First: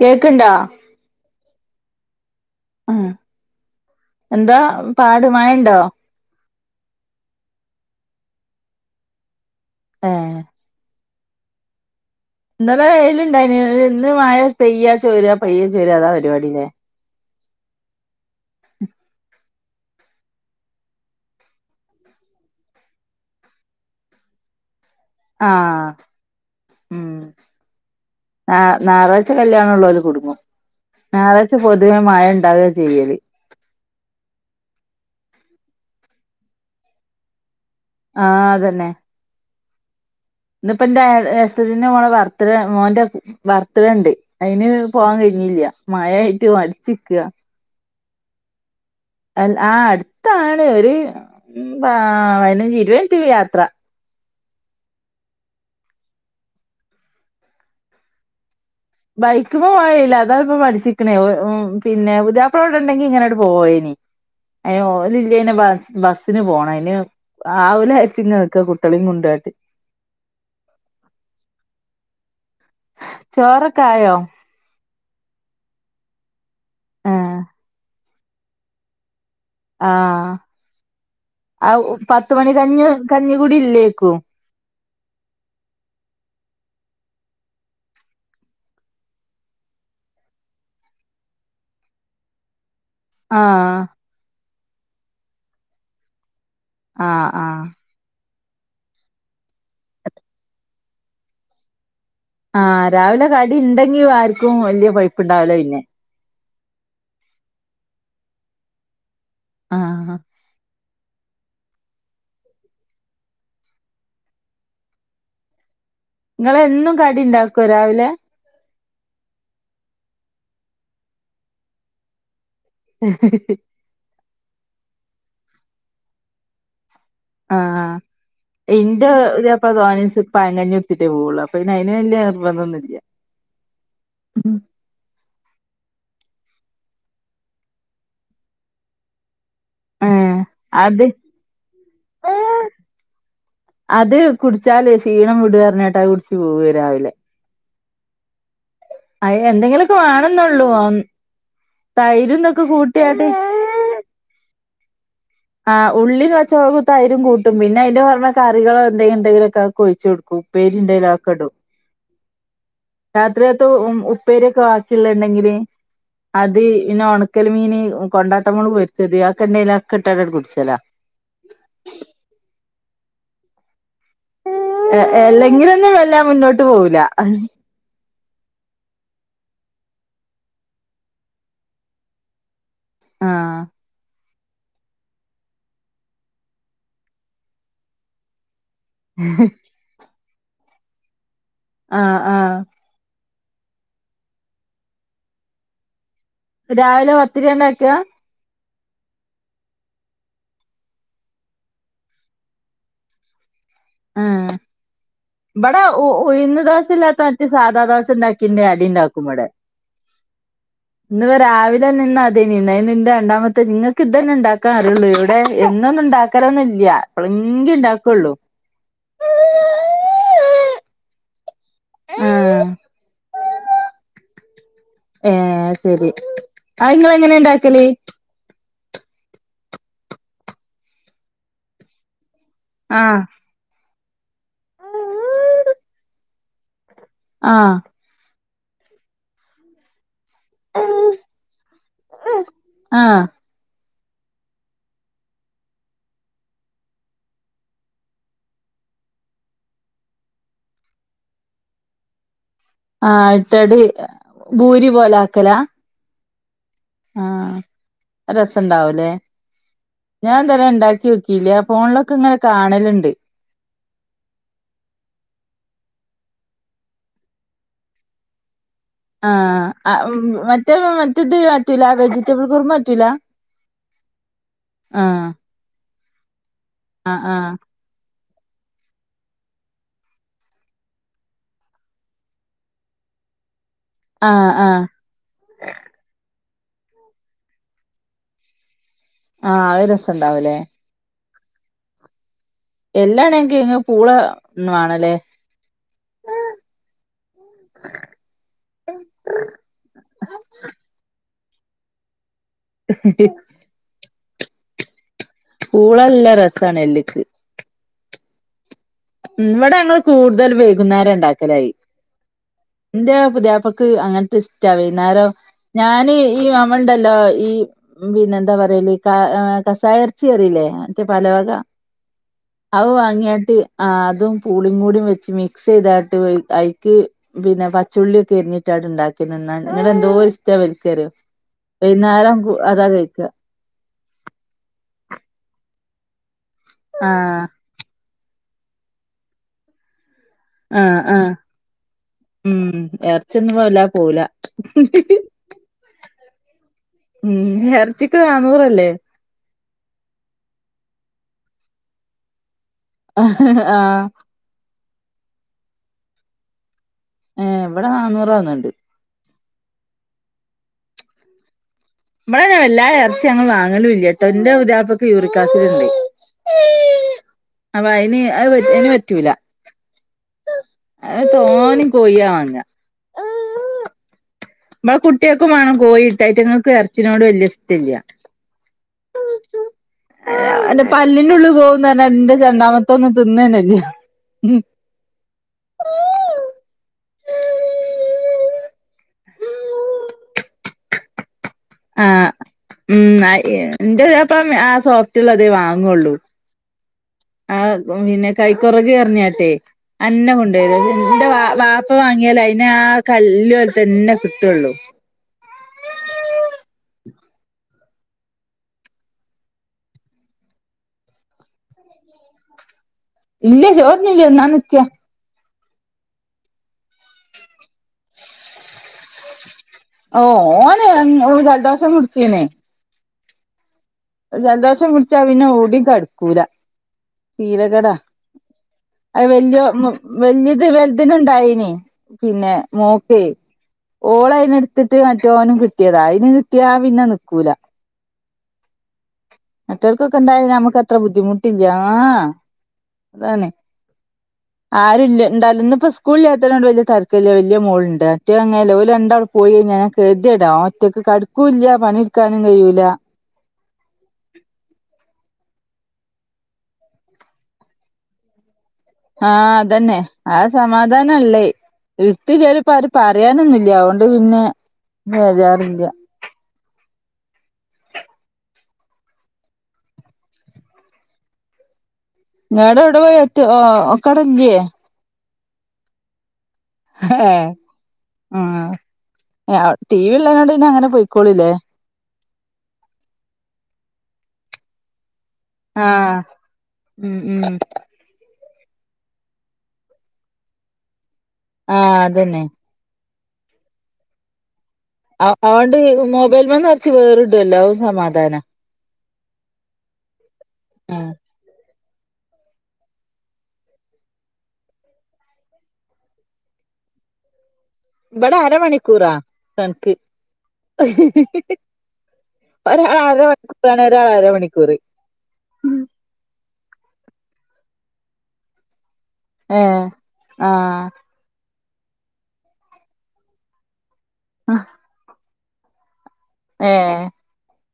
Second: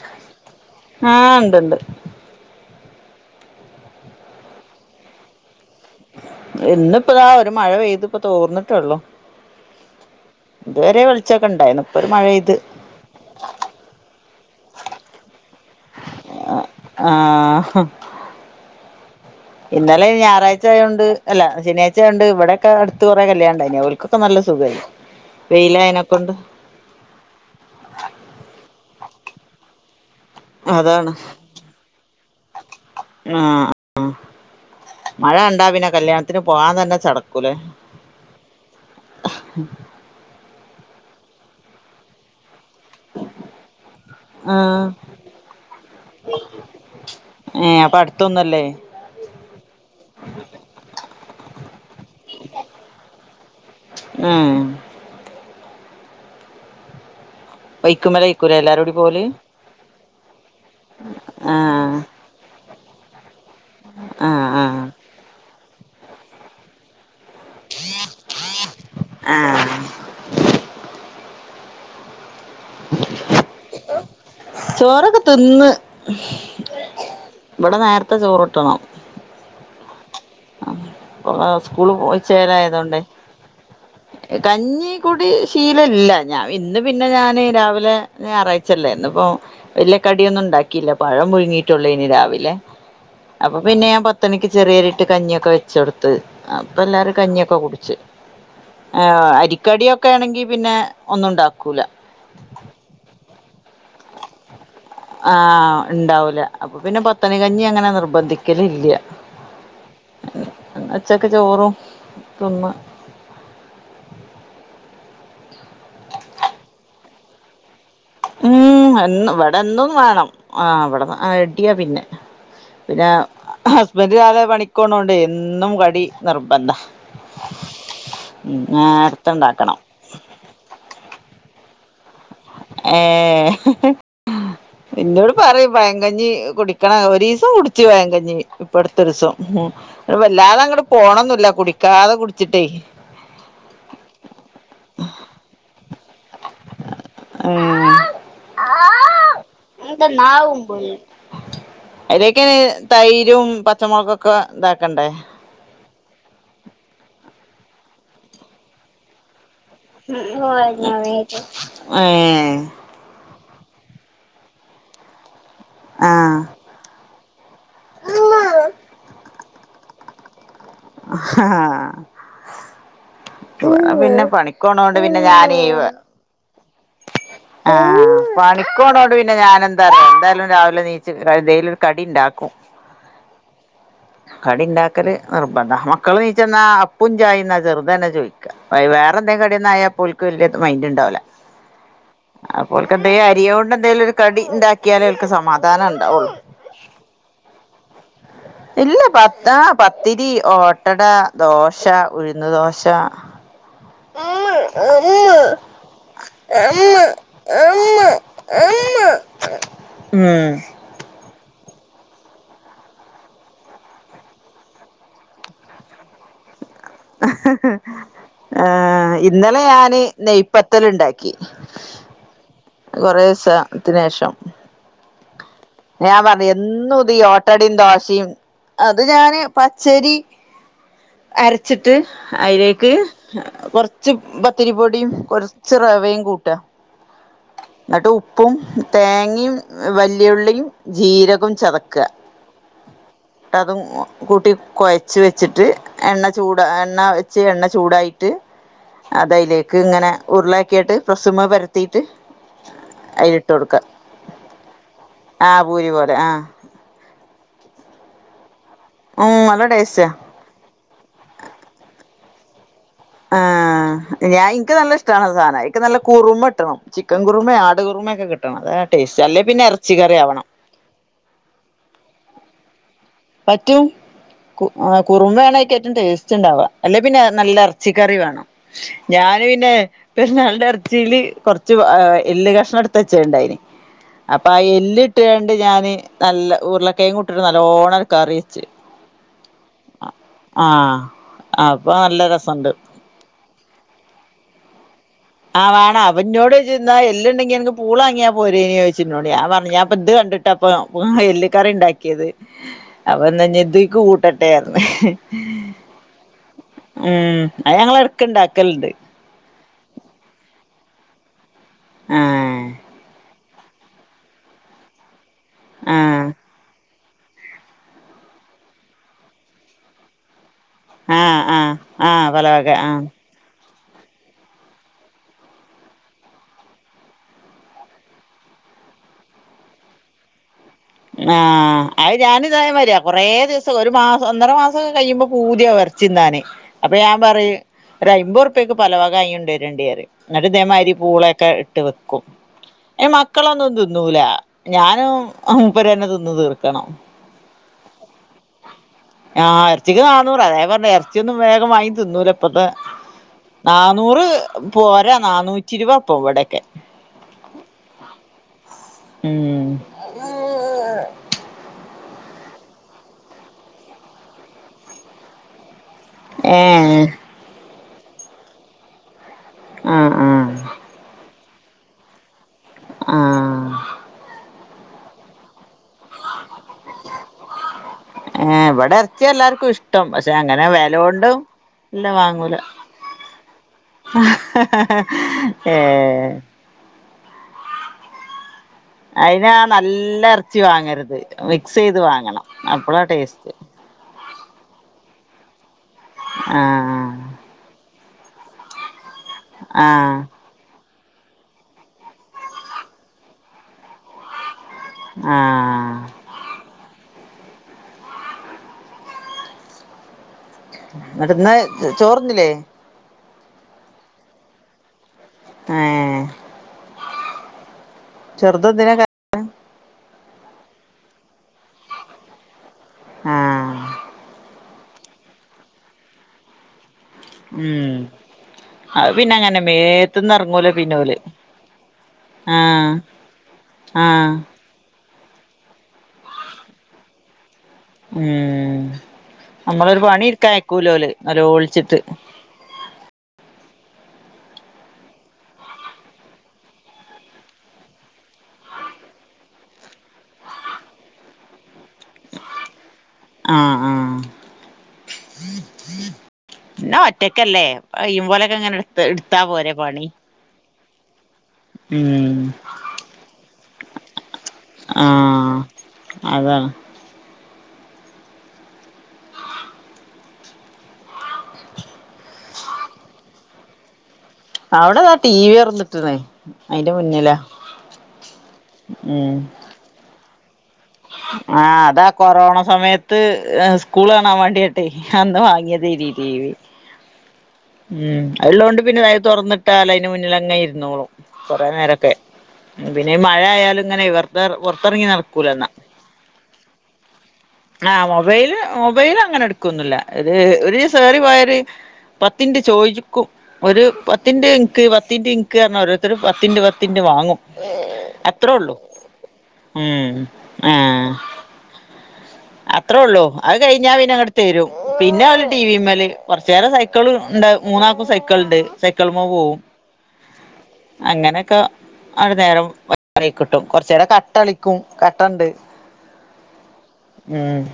കേക്കണ്ടാ ആഹ് ഇണ്ട്ണ്ട് ആ എന്താ പാട് മഴയുണ്ടോ ഇന്ന്പ്പോതാ ഒരു മഴ പെയ്ത് ഇപ്പോ തോർന്നിട്ടള്ളു ഏ ഇതുവരെ ഉച്ചൊക്കെ ഉണ്ടായിരുന്നു ഇന്നല്ല വെയിലുണ്ടായിനി ഇന്ന് മഴ പെയ്യ ചോരാ പയ്യ ചോര അതാ പരിപാടില്ലേ ആഹ ഉ ഇന്നലെ ഞറാഴ്ചയോണ്ട് അല്ല ശനിയാ്ച്ചയോണ്ട് ഇവിടെയൊക്കെ അടുത്ത കുറെേ കല്യാണണ്ട അോലക്കൊക്കെ നല്ലത് സുകൈനു ആ പച്ചല്ണുള്ളവ ഒരു കൊടുും അതാണ് ഞായറാച്ച പൊതുവേ മഴ ഉണ്ടകുക ചെയ്യല് ആഹ് മഴ ഇണ്ടാ പിന്നെ കല്യാണത്തിന് പോകൻ തന്നെ ചടക്കൂലേ ആഹ അതന്നെ ഇന്നിപ്പോ എൻറെ ജ്യേഷ്ഠത്തിയുടെ മോളെ ബർത്ത് ഡേ മോൻറെ ബർത്ത്ഡേ ഉണ്ട് അതിന് ആഹ് പോവാാൻ കഴിഞ്ഞില്ല മഴായിട്ട് മടിച്ചു നിൽക മറ്റൊന്നല്ലേ അ ആ അടുത്താണ് ഒരു പതിനഞ്ച് ഇരുപത് മിനിറ്റ് യാത്ര ഏ ബൈക്കുമല്ലേ കുലെ എല്ലാരും ബൈക്കുമേൽ പോകാൻ കഴിയില്ല അതാണിപ്പോൾ മടിച്ചുനിൽക്കുന്നത് ആഹ് പിന്നെ പുതിയാപ്പിള ഇവിടെ ഉണ്ടെങ്കിൽ ഇങ്ങനെ അങ്ങോട്ട് പോയനി ആഹ് അയിനെ ആഹ് ഓലില്ലെങ്കിൽ ബസിന് പോണം അയിനെ ആവൂല വിചാരിച്ചു നിൽക്കുകയാണ് കുട്ടിയോളി കൊണ്ടാട്ട് ആഹ് ചോറൊക്കെ ആയോ ചോറൊക്കെ തിന്ന് ആഹ് ഇവിടെ നേരത്തെ ചോറിട്ടണം ആഹ ആ സ്കൂള് പോയി പത്തു മണി ചേലായതോണ്ടേ കഞ്ഞികുടിയിലേക്കും കഞ്ഞി കൂടി ശീല ഇല്ല ഞൻ ഇന്ന് പിന്നെ ഞാൻ രാവിലെ ഞായറാഴ്ചല്ലേ ഇന്ന ഇപ്പ വല കടിയൊന്നും ഉണ്ടാക്കിയില്ല പഴം പുഴങ്ങിയിട്ടുള്ളൂ ഇനി രാവിലെ അപ്പൊ ആഹ് പിന്നെ ഞാൻ പത്തണിക്ക് ചെറിയരിട്ട് കഞ്ഞിയൊക്കെ വെച്ച കൊടുത്തത് അപ്പ എല്ലാരും ആഹ് കഞ്ഞിയൊക്കെ ആഹ് കുടിിച്ചച്ച് ആർ അരിക്കടിയൊക്കെ ആണെങ്കി പിന്നെ ഒന്നും ഉണ്ടാക്കൂല ആഹ രാവിലെ കടി ഉണ്ടെങ്കി ആർക്കും കൊഴപ്പുണ്ടാവൂല ആഹ പിന്നെ ഉണ്ടാവൂല അപ്പൊ പിന്നെ പത്തണികഞ്ഞി അങ്ങനെ നിർബന്ധിക്കല ഇല്ല ആഹ് ഉച്ചക്ക് ചോറും തിന്ന് നിങ്ങള എന്നും കടി ഉണ്ടാക്കും രാവിലെ ഉം ഇവിടെന്തോന്ന് വേണം ആ ഇവിടെന്ന് റെഡിയാ പിന്നെ പിന്നെ ഹസ്ബന്ഡ് കാലെ പണിക്കോണം കൊണ്ട് എന്നും കടി നിർബന്ധ ആഹ ഉം ഇന്റെ പുതിയാപ്പിള നേരത്തെണ്ടാക്കണം തോനെ ദിവസവും പഴങ്കഞ്ഞി കുടിച്ചിട്ട് പോകൂ അപ്പം പിന്നെ അയിന് വല്യ ഏ നിർബന്ധൊന്നുല്ല ഇന്നോട് പറയും ഭയങ്കര കഞ്ഞി കുടിക്കണം ഒരു ദിവസം കുടിിച്ചു പഴങ്കഞ്ഞി ഇപ്പം അടുത്ത ഒരു ദിവസം ഉ ഏഹ് വല്ലാതെ അങ്ങട്ട അത് പോണൊന്നില്ല കുടിക്കാതെ കുടിച്ചിട്ടേ അത് കുടിച്ചാല് ക്ഷീണം വിടഞ്ഞട്ടാ കുടിച്ച് പോവ വരാവില്ലെ മം അ എന്തെങ്കിലൊക്കെ വേണെന്നള്ളൂ ആ അലൊക്കെ തൈരും പച്ചമുളക്കുംൊക്കെ ഇതാക്കണ്ടേ ആ ഉള്ളിൽ കുറച്ചവത്തായതിും കൂട്ടും പിന്നെ അന്റെ പറഞ്ഞ കറികളോ എന്തെങ്കും എന്തെങ്കിലൊക്ക ഒഴിച്ചു കൊടുക്കും ഏഹ് ഉപ്പേരിയുണ്ടെങ്കിൽ അതൊക്കെ ഇടും ആഹ് ആഹ് ഇത്ര ഉ ഉപ്പേരിയൊക്കെ ബാക്കിയുള്ളുണ്ടെങ്കിൽ അത് പിന്നെ ഉ കക്കൽ മീ കൊണ്ടാട്ടമോള് പൊരിച്ചത് ആ കെണ്ടേലൊക്കെ ഇട്ടാട്ടായിട്ട് കുടിച്ചലാ ഇവിടെ പിന്നെ പണിക്കോണണ്ട് പിന്നെ ഞൻവ എല്ലെങ്കിലൊന്നും വല്ലാ മുന്നോട്ട് പോവൂല ആഹ പണിക്കോണ കൊണ്ട് പിന്നെ ഞാാന എന്താ എന്തായാലും രാവിലെ നീച് എന്തേലും കടി ഉണ്ടാക്കും ആഹ കടി ഉണ്ടാക്കല് നിർബന്ധ മക്കള് നീച്ചെന്നാ അപ്പും ചായന്നാ ചെറുത തന്നെ ചോദിക്കാ- വ വേറെ എന്തെങ്കും കടിയൊന്നായാ പുൽക്ക് വെല്യ മൈന്റുണ്ടാവില്ല- ആഹ് ആഹ്- അരി കൊണ്ട് എന്തേലും ഒരു കടിയുണ്ടാക്കിയാലേ അവൾക്ക് സമാധാനം ഉണ്ടാവുള്ളൂ രാവിലെ പത്തിരി ഉണ്ടാക്കിയതാ- ഇല്ല പത്ത് ആഹ് പത്തിരി ഓട്ടട ദോശ ഉഴുന്ന് ദോശ- ആഹ് ഇവിടെ ഉ [inaudible] ഉഴുന്ന് ദോശ ഇല്ലാത്ത മറ്റേ സാധാ ദോശ ഉണ്ടാക്കിണ്ട് [inaudible] അടി ഉണ്ടാക്കും ഇവിടെ ഇന്നിപ്പോ മ്ഹ്- രാവിലെ നിന്ന് അതീ നിന്ന് നിന്റെ രണ്ടാമത്തെ നിങ്ങൾക്ക് ഇതന്നെ ഉണ്ടാക്കാൻ അറിയുള്ളൂ ഇവിടെ എന്നൊന്നും ഉണ്ടാക്കലൊന്നും ഇ ഇല്ലൃ എപ്പളെങ്കി ഇണ്ടാക്കുള്ളൂ- ആഹ് ഇന്നലെ ഞാന് നെയ്പത്തല് ഉണ്ടാക്കി- ആഹ് കൊറേ സ ത്തിന് ശേഷം- ഏഹ് ശരി ഞാൻ പറഞ്ഞ് അത് എന്നും ഇങ്ങള് ഇതീ എങ്ങനെ ഓട്ടടയും ഇണ്ടാക്കല് ദോശയും- അത് ഞാന് പച്ചരി അരച്ചിട്ട്- അതിലേക്ക് ആഹ് കൊറച്ച് പത്തിരിപ്പൊടിയും കുറച്ച് റവയും കൂട്ടുക- ആഹ്- ഉപ്പും തേങ്ങയും വെല്യുള്ളിയും ജീരകവും ചതക്കുക- ആഹ് അതും മൂ കൂട്ടി കൊഴച്ച് വെച്ചിട്ട് എണ്ണ ചൂട് എണ്ണ വെച്ച് എണ്ണ ചൂടായിട്ട്- അത് അയിലേക്ക് ഇങ്ങനെ ഉരുളയാക്കിയിട്ട് പ്രസുമ്മേ പരത്തീട്ട്- ആഹ് അയിലിട്ട് കൊടുക്ക ഇട്ടടി ഭൂരി പോലെ ആക്കലാ ആഹ് പൂരി പോലെ ആഹ് ആഹ് അപ്പ സ് സം ഉണ്ടാവുല്ലേ ഉം നല്ല ടേസ്റ്റാ ഞാൻ ഇതുവരെ ഉണ്ടാക്കി നോക്കിയില്ല ഫോണിലൊക്കെ ഇങ്ങനെ കാണലു ആഹ് ഞാൻ എനിക്ക് നല്ല ഇഷ്ടാണ് ആ സാധനം എനിക്ക്‌ നല്ല കുറുമട്ടണം ചിക്കൻ കുറുമേം ആട് കുറുമെയൊക്കെ കിട്ടണം അതാ ടേസ്റ്റ് അല്ലേ പിന്നെ ആഹ് ആ ഇറച്ചി കറി ആവണം മറ്റേ മറ്റേത് പറ്റില്ല വെജിറ്റബിൾ കുറുമ പറ്റൂല പറ്റും കു ആഹ് കുറുമക്കാണ് ആയിക്ക് ഏറ്റം ടേസ്റ്റുണ്ടാവുക അല്ലെ ആഹ് പിന്നെ ആഹ് നല്ല എറച്ചിക്കറി വേണം ഞാന് പിന്നെ പെരുന്നാളുടെ ഇറച്ചിയില് കുറച്ച് ആ എല്ല് കഷ്ണം എടുത്ത് വെച്ച് ഉണ്ടായിനി അപ്പൊ ആഹ് ആ ആഹ് എല്ല് ഇട്ട് കണ്ട് ഞാന് നല്ല ഉരുളകിഴങ്ങ് ഇട്ടിട്ട് നല്ലോണം കറി വെച്ചു ആഹ് ആത് രസം ഇണ്ടാവുല്ലെ അപ്പൊ നല്ല രസം എല്ലാണെങ്കി അതിന് പൂള വേണല്ലേ ആഹ് വേണം അപ്പം എന്നോട് ചോദിച്ച് എന്താ എല്ലുണ്ടെങ്കി നിനക്ക് പൂള വാങ്ങിയാ പോരേന്ന് ചോദിച്ചെന്നോട് ഞാൻ പറഞ്ഞ് ഞാൻ ഇപ്പം ഇത് കണ്ടിട്ട അപ്പോ അപ്പൊ ആഹ് എല്ല് കറി ഉണ്ടാക്കിയത് അപ്പൊ എന്ന ഇനി ഇത് കൂട്ടട്ടേയെന്ന് പൂള നല്ല രസാണ് എല്ല്ക്ക് ഉം അത് ഞങ്ങള് ഇടക്കുണ്ടാക്കലുണ്ട് ഉം ഇവിടെ ഞങ്ങള് കൂടുതൽ വൈകുന്നേരം ഇണ്ടാക്കലായി ആഹ് എന്റെ പുതിയാ പ്പക്ക് അങ്ങനത്തെ ഇഷ്ടാ വൈകുന്നേരം ഞാന് ആഹ് ഈ മാമന്റെ ല്ലോ ഈ പിന്നെന്താ പറയല് ഈ ക കസായ ഇറച്ചി അറീല്ലേ മറ്റേ ആഹ് പലവക ആഹ് ആഹ് പലവക അവ ആഹ് വാങ്ങിയാട്ട് ആഹ് അതും പൂളിയും കൂടിയും വെച്ച് മിക്സ് ചെയ്താട്ട് അയിക്ക് പിന്നെ പച്ചുള്ളിയൊക്കെ എരിഞ്ഞിട്ട് അതിട്ട് ഉണ്ടാക്കി തിന്നാൻ ഇങ്ങനെ എന്തോര് ഇവൽക്കറിയോ ആഹ് അത് വൈന്നാരം ഞാനിതേ അതാ മാതിരിയാ കൊറേ കഴിക്കാ ദിവസം ഒരു മാസം ഒന്നര മാസമൊക്കെ കഴിയുമ്പോ പൂതിയ വ ചിന്താനെ അപ്പഴ് ഞാൻ ആഹ് പറയും ഒരു അയ്മ്പത്റുപ്പ്യക്ക് പലവക [unintelligible] ന്നിട്ട് ഇതേമാതിരി ആഹ് ആഹ് പൂളയൊക്കെ ഇട്ട് വെക്കും. ഉം ഏയ് എറച്ചിയൊന്നും മക്കളൊന്നും വല്ലാതെ തിന്നൂല പോവൂല ഞാനും മൂപ്പരും തന്നെ തിന്നു തീർ ക്കണം ഉം എറച്ചിക്ക് നാന്നൂറല്ലേ ആഹ് എറച്ചിക്ക് നാന്നൂറ അതേ പറഞ്ഞെ എർ ച്ചിയൊന്നും വേഗം വാങ്ങി തിന്നൂല. ഇപ്പത്തെ ആഹ് നാനൂറ് പോരാ നന്നൂറ്റി ഇരുപ അപ്പൊ ഇവിടെയൊക്കെ. ഏ എവിടെ നന്നൂറാവന്നണ്ട്. ഉം ഇമ്മടെ വല്ലാ ഇറച്ചി ഞങ്ങൾ വാങ്ങലുംല്ല ട്ടോ എന്റെ ഉതാപ്പൊക്കെ യൂറിക്കാസിടുണ്ട്. ഏ അ ഇനി അത് ഇനി പറ്റൂല. ആ ആ തോന കൊയ്യവാങ്ങ. ആ നമ്മ കുട്ടികക്കും വേണം ട്ടായിത്ങ്ങൾക്ക് ഇറച്ചിനോട് വല്യ ഇഷ്ടല്ല. ഏ ഇവിടെ ഇറച്ചിയ എല്ലാർക്കും ഇഷ്ടം. പക്ഷെ അങ്ങനെ അന്റെ വിലൊണ്ട പല്ലിന്റെ അങ്ങനെ വാങ്ങൂല. ന്നനക്ക [inaudible] ഏ [inaudible] അയിന് നല്ല ഇറച്ചി വാങ്ങരുത്. മിക്സ് ചെയ്ത് വാങ്ങണം അപ്പളാ ആഉം ടേസ്റ്റ് എന്റെ ചെലപ്പം ആ സോഫ്റ്റുള്ള അത വാങ്ങ ആഹ് ആ പിന്നെ കൈക്കുറക് പറഞ്ഞാട്ടെ ആ അന്ന കൊണ്ടരത്. എന്റെ വാ വാപ്പ വാങ്ങിയാലേ അയിന് ആ കല്ല് പോല് തന്നെ കിട്ടുവുള്ളു. ആ എന്നിട്ട്ന്നാ ചോറന്നില്ലേ. ഇല്ല ചോറിനില്യ ഉണ്ണാൻ നിക്ക. ആഹ് ചെറുതതിനിന കരയണെ. ഓ ഓന ജലദാഷം മുടിച്ചേനെ ആ ജലദോഷം പിടിച്ചാ പിന്നെ ഓട്യം കടക്കൂല. ഉം ശീലകേടാ അത് പിന്നെ അങ്ങനെ വല്യ മേത്ത്ന്ന് ഇറങ്ങൂല പിന്നെ ഓല് വല്യതിനിണ്ടായിനി പിന്നെ ആ മോക്ക്. ആ ഓള അയിന് എടുത്തിട്ട് മറ്റോനും കിട്ടിയതാ അതിന് കിട്ടിയ പിന്നെ നിക്കൂല. ഉം നമ്മളൊരു മറ്റേർക്കൊക്കെ പണി ഇണ്ടായ എടുക്കാൻ ഞമ്മക്ക് അത്ര അയക്കൂലോല് ബുദ്ധിമുട്ടില്ല. ആ നല്ലോളിച്ചിട്ട് അതാണ്. [inaudible] ആരും ഇല്ല ഇണ്ട ഇപ്പോ സ്കൂളിൽ ല്ലത്തണ്ട് വലിയ തർക്ക ഇില്ല വല്യ മോളണ്ട് മറ്റ അങ്ങനെ ല്ല ലവല രണ്ടാൾ പോയി പിന്നെ ഗതികേടാ ഒറ്റക്ക് കടുക്കൂല്ല. പണിടുക്കാനും കഴിയൂല. പിന്ന ഒറ്റക്കല്ലേ പയ്യും പോലൊക്കെ അങ്ങന എടുത്താ പോരെ പണി. ന്നല്ലേ ഉം ഇട്ത്തിലേല് ചിലപ്പോ അവര് പറയാനൊന്നുല്ല. അതൊണ്ട് പിന്നെ ആഹ് ബേജാറില്ല അതാണ്. [inaudible] ഞട എവിടെ പോയി എ ഒകടല്ലേ അവിടെതാ ടി വി തുറന്നിട്ടണ്. ഹ ഉം ഉ ടി വി ഇള്ളതോണ്ട് ന്നഅങ്ങനെ പോയിക്കോളില്ലേ. ആഹ് അതാ കൊറോണ സമയത്ത് സ്കൂൾ കാണാ വേണ്ടിട്ടെ അന്ന് വാങ്ങിയത്ഈ ആഹ് ടീവി. ഉം ഉം ഉം ഉള്ളൊണ്ട് പിന്നെ അത് തുറന്നിട്ടാല് അതിന് മുന്നിലങ്ങേ ഇരുന്നോളൂ. കൊറെ ആഹ് നേരൊക്കെ അതന്നെ പിന്നെ മഴ ആയാലും ഇങ്ങനെഇവർട റങ്ങി നടക്കൂല എന്ന അതുകൊണ്ട് മൊബൈൽമന്ന് കുറച്ച് വേറിടുവല്ലോ അത് ആ സമാധാനാ മൊബൈല് മൊബൈല് അങ്ങനെ എടുക്കുവൊന്നുമില്ല ഇത് ഒരു സോറി പോയര് പത്തിന്റെ ചോദിക്കും. ഒരു പത്തിൻ്റെ ഇക്ക്പത്തി്ന്റെ ഇക്ക് പറഞ്ഞാൽ ഓരോരുത്തർ പത്തിന്റെ പത്തി്ന്റെ വാങ്ങും. ഇവിടെ അത്ര ഉള്ളു. അരമണിക്കൂറാ ഉ കണക്ക് ആ ഒരാൾ അത്രേള്ളൂ. അത് അരമണിക്കൂറാണ് കഴിഞ്ഞാ ഒരാൾ പിന്നെ അങ്ങടെ തരും. അരമണിക്കൂറ് പിന്നെ അവര് ടി വിമ്മേല് കുറച്ചരം സൈക്കൾ ഉണ്ട് മൂന്നാാക്കും സൈക്കിൾ ഉണ്ട് സൈക്കിൾമ പോവും ഏഹ് ആഹ് അങ്ങനെയൊക്കെ അത്കൊണ്ട് നേരം [unintelligible] കിട്ടും കൊറച്ച് നേരം കട്ട കളിക്കും, കട്ട ഇണ്ട്. ഏഹ് ഉം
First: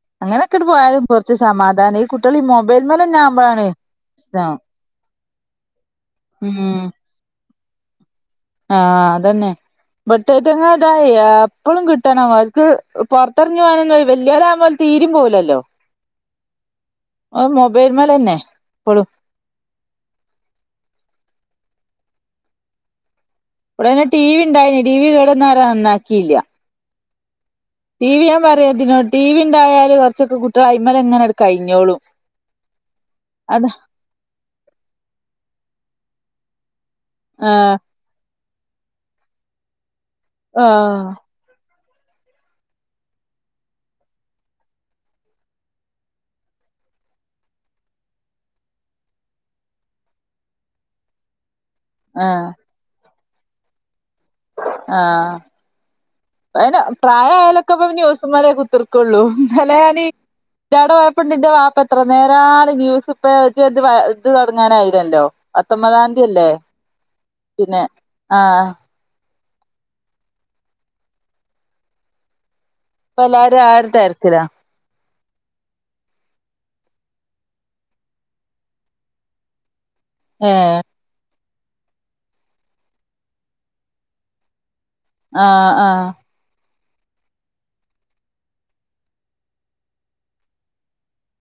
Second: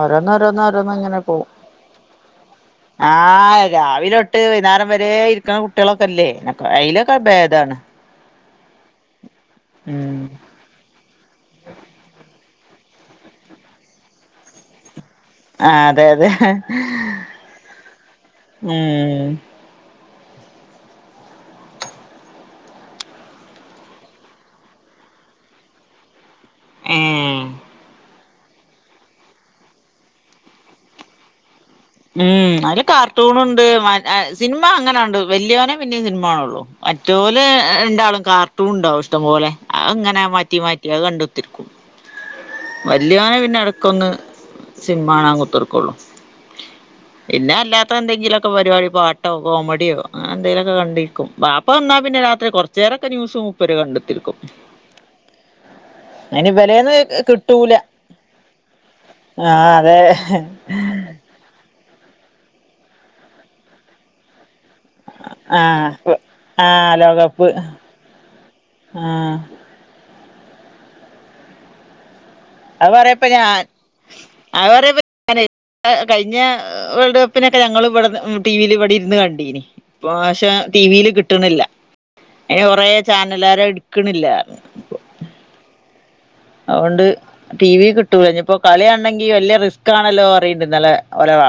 ഓരോന്ന് ഓരോന്ന് അങ്ങനൊക്കെട് ഓരോന്ന് പോയാലും അങ്ങനെ കുറച്ച് പോവും സമാധാനം ഈ കുട്ടികൾ ഈ മൊബൈൽമേലന്നെ ആ ആവുമ്പോഴാണ് രാവിലെതൊട്ട് പ്രശ്നം വൈന്നാ രം വരെ ഇരിക്കുന്ന കുട്ടികളൊക്കെല്ലേ ഉം അയ്ലൊക്കെ ഭേദമാണ്. ആഹ് അതന്നെ ഉം ഇവടത്തെറ്റങ്ങൾ ഇതാ എപ്പഴും കിട്ടണം, അവർക്ക് പൊറത്തെറങ്ങി പോവാനൊന്നും വല്ലിയൊരാവുമ്പോ തീരിം പോവു വുല്ലല്ലോ ആഹ് അതെ അതെ മൊബൈൽമൽന്നെ ഇപ്പഴും. ഉം ഇവിടെന്നെ ടി വി ഉണ്ടായിനി, ടി വി കേട്ന്നാരെ നന്നാക്കിയില്ല. ഏഹ് ടി വി ഞാൻ പറയും അയിറ്റങ്ങളോട് ടി വി ഇണ്ടായാല് കൊറച്ചൊക്കെ കുട്ടികൾ അയ്മലങ്ങനട് കയി മ് അതില് കാർട്ടൂൺ ഉണ്ട്, അത് മ അ സിനിമ അങ്ങനാണ്ട് വലിയോനേ പിന്നേം സിനിമ കാണുള്ളൂ. മറ്റോല് ആഹ് രണ്ടാളും കാർട്ടൂൺ ഉണ്ടാവും ഇഷ്ടം പോലെ, അതങ്ങനെ ന മാറ്റി മാറ്റി അത് ആഹ് കണ്ട് കുത്തിരിക്കും. വല്യോൻ പിന്നെ ഇടക്കൊന്ന് സിനിമ കാണാൻ കുത്തിര്ക്കുള്ളു. പിന്നെ അല്ലാത്ത എന്തെങ്കിലൊക്കെ പരിപാടി പാട്ടോ കോമഡിയോ അങ്ങനെ എന്തെലൊക്കെ കണ്ടിരിക്കും, വാപ് പ്പ വന്ന പിന്നെ രാത്രി ആഹ് കൊറച്ചെരൊക്കെ ന്യൂസ് മൂപ്പര് കണ്ട് കുത്തിരി ആഹ് അയിന് അതിന് ഇബലേന്ന് കിട്ടൂല പ്രായായാലൊക്കെപ്പം ന്യൂസ്‌മലെ കുത്തിര്ക്കുള്ളൂ ആഹ് ഇന്നലെ അതെ ഞാന് ന്റാടെ പോയപ്പോണ്ട് ന്റെ വാപ്പ എത്ര നേരാണ് ന്യൂസ് ഇപ്പെ [unintelligible] പ്പങ്ങാനയിനല്ലോ പത്തൊമ്പതാം ആഹ് തീയ്യല്ലേ ആഹ് ലോകകപ്പ് പിന്നെ ആഹ് ആഹ് അത് ഇപ്പ പറയാപ്പം ഞാൻ എല്ലാരും ആ ഒരു തിരക്കിലാ അവപറയാപ്പം [unintelligible] കഴിഞ്ഞ വേൾഡ് കപ്പിനൊക്കെ ഞങ്ങളും ഇവടന്ന് മ് ടി വിയിൽ ഇവിടെ ഇരുന്ന് കണ്ടീനി. ഇപ്രാവശ്യം ടി ഏഹ് വി യില് കിട്ടണില്ല. അയിന് കൊറെ ചാനലാര് എടുക്കണില്ല പറഞ്ഞ് ഇപ്പോ. ആഹ് ആഹ്- അതുകൊണ്ട് ടി വി കിട്ടൂല, ഇനിയിപ്പോ കളികാണണെങ്കിൽ വലിയ റിസ്ക് ആണല്ലോന്ന് പറയണ്ട് ഇന്നലെ ഒലെ വാപ്പ-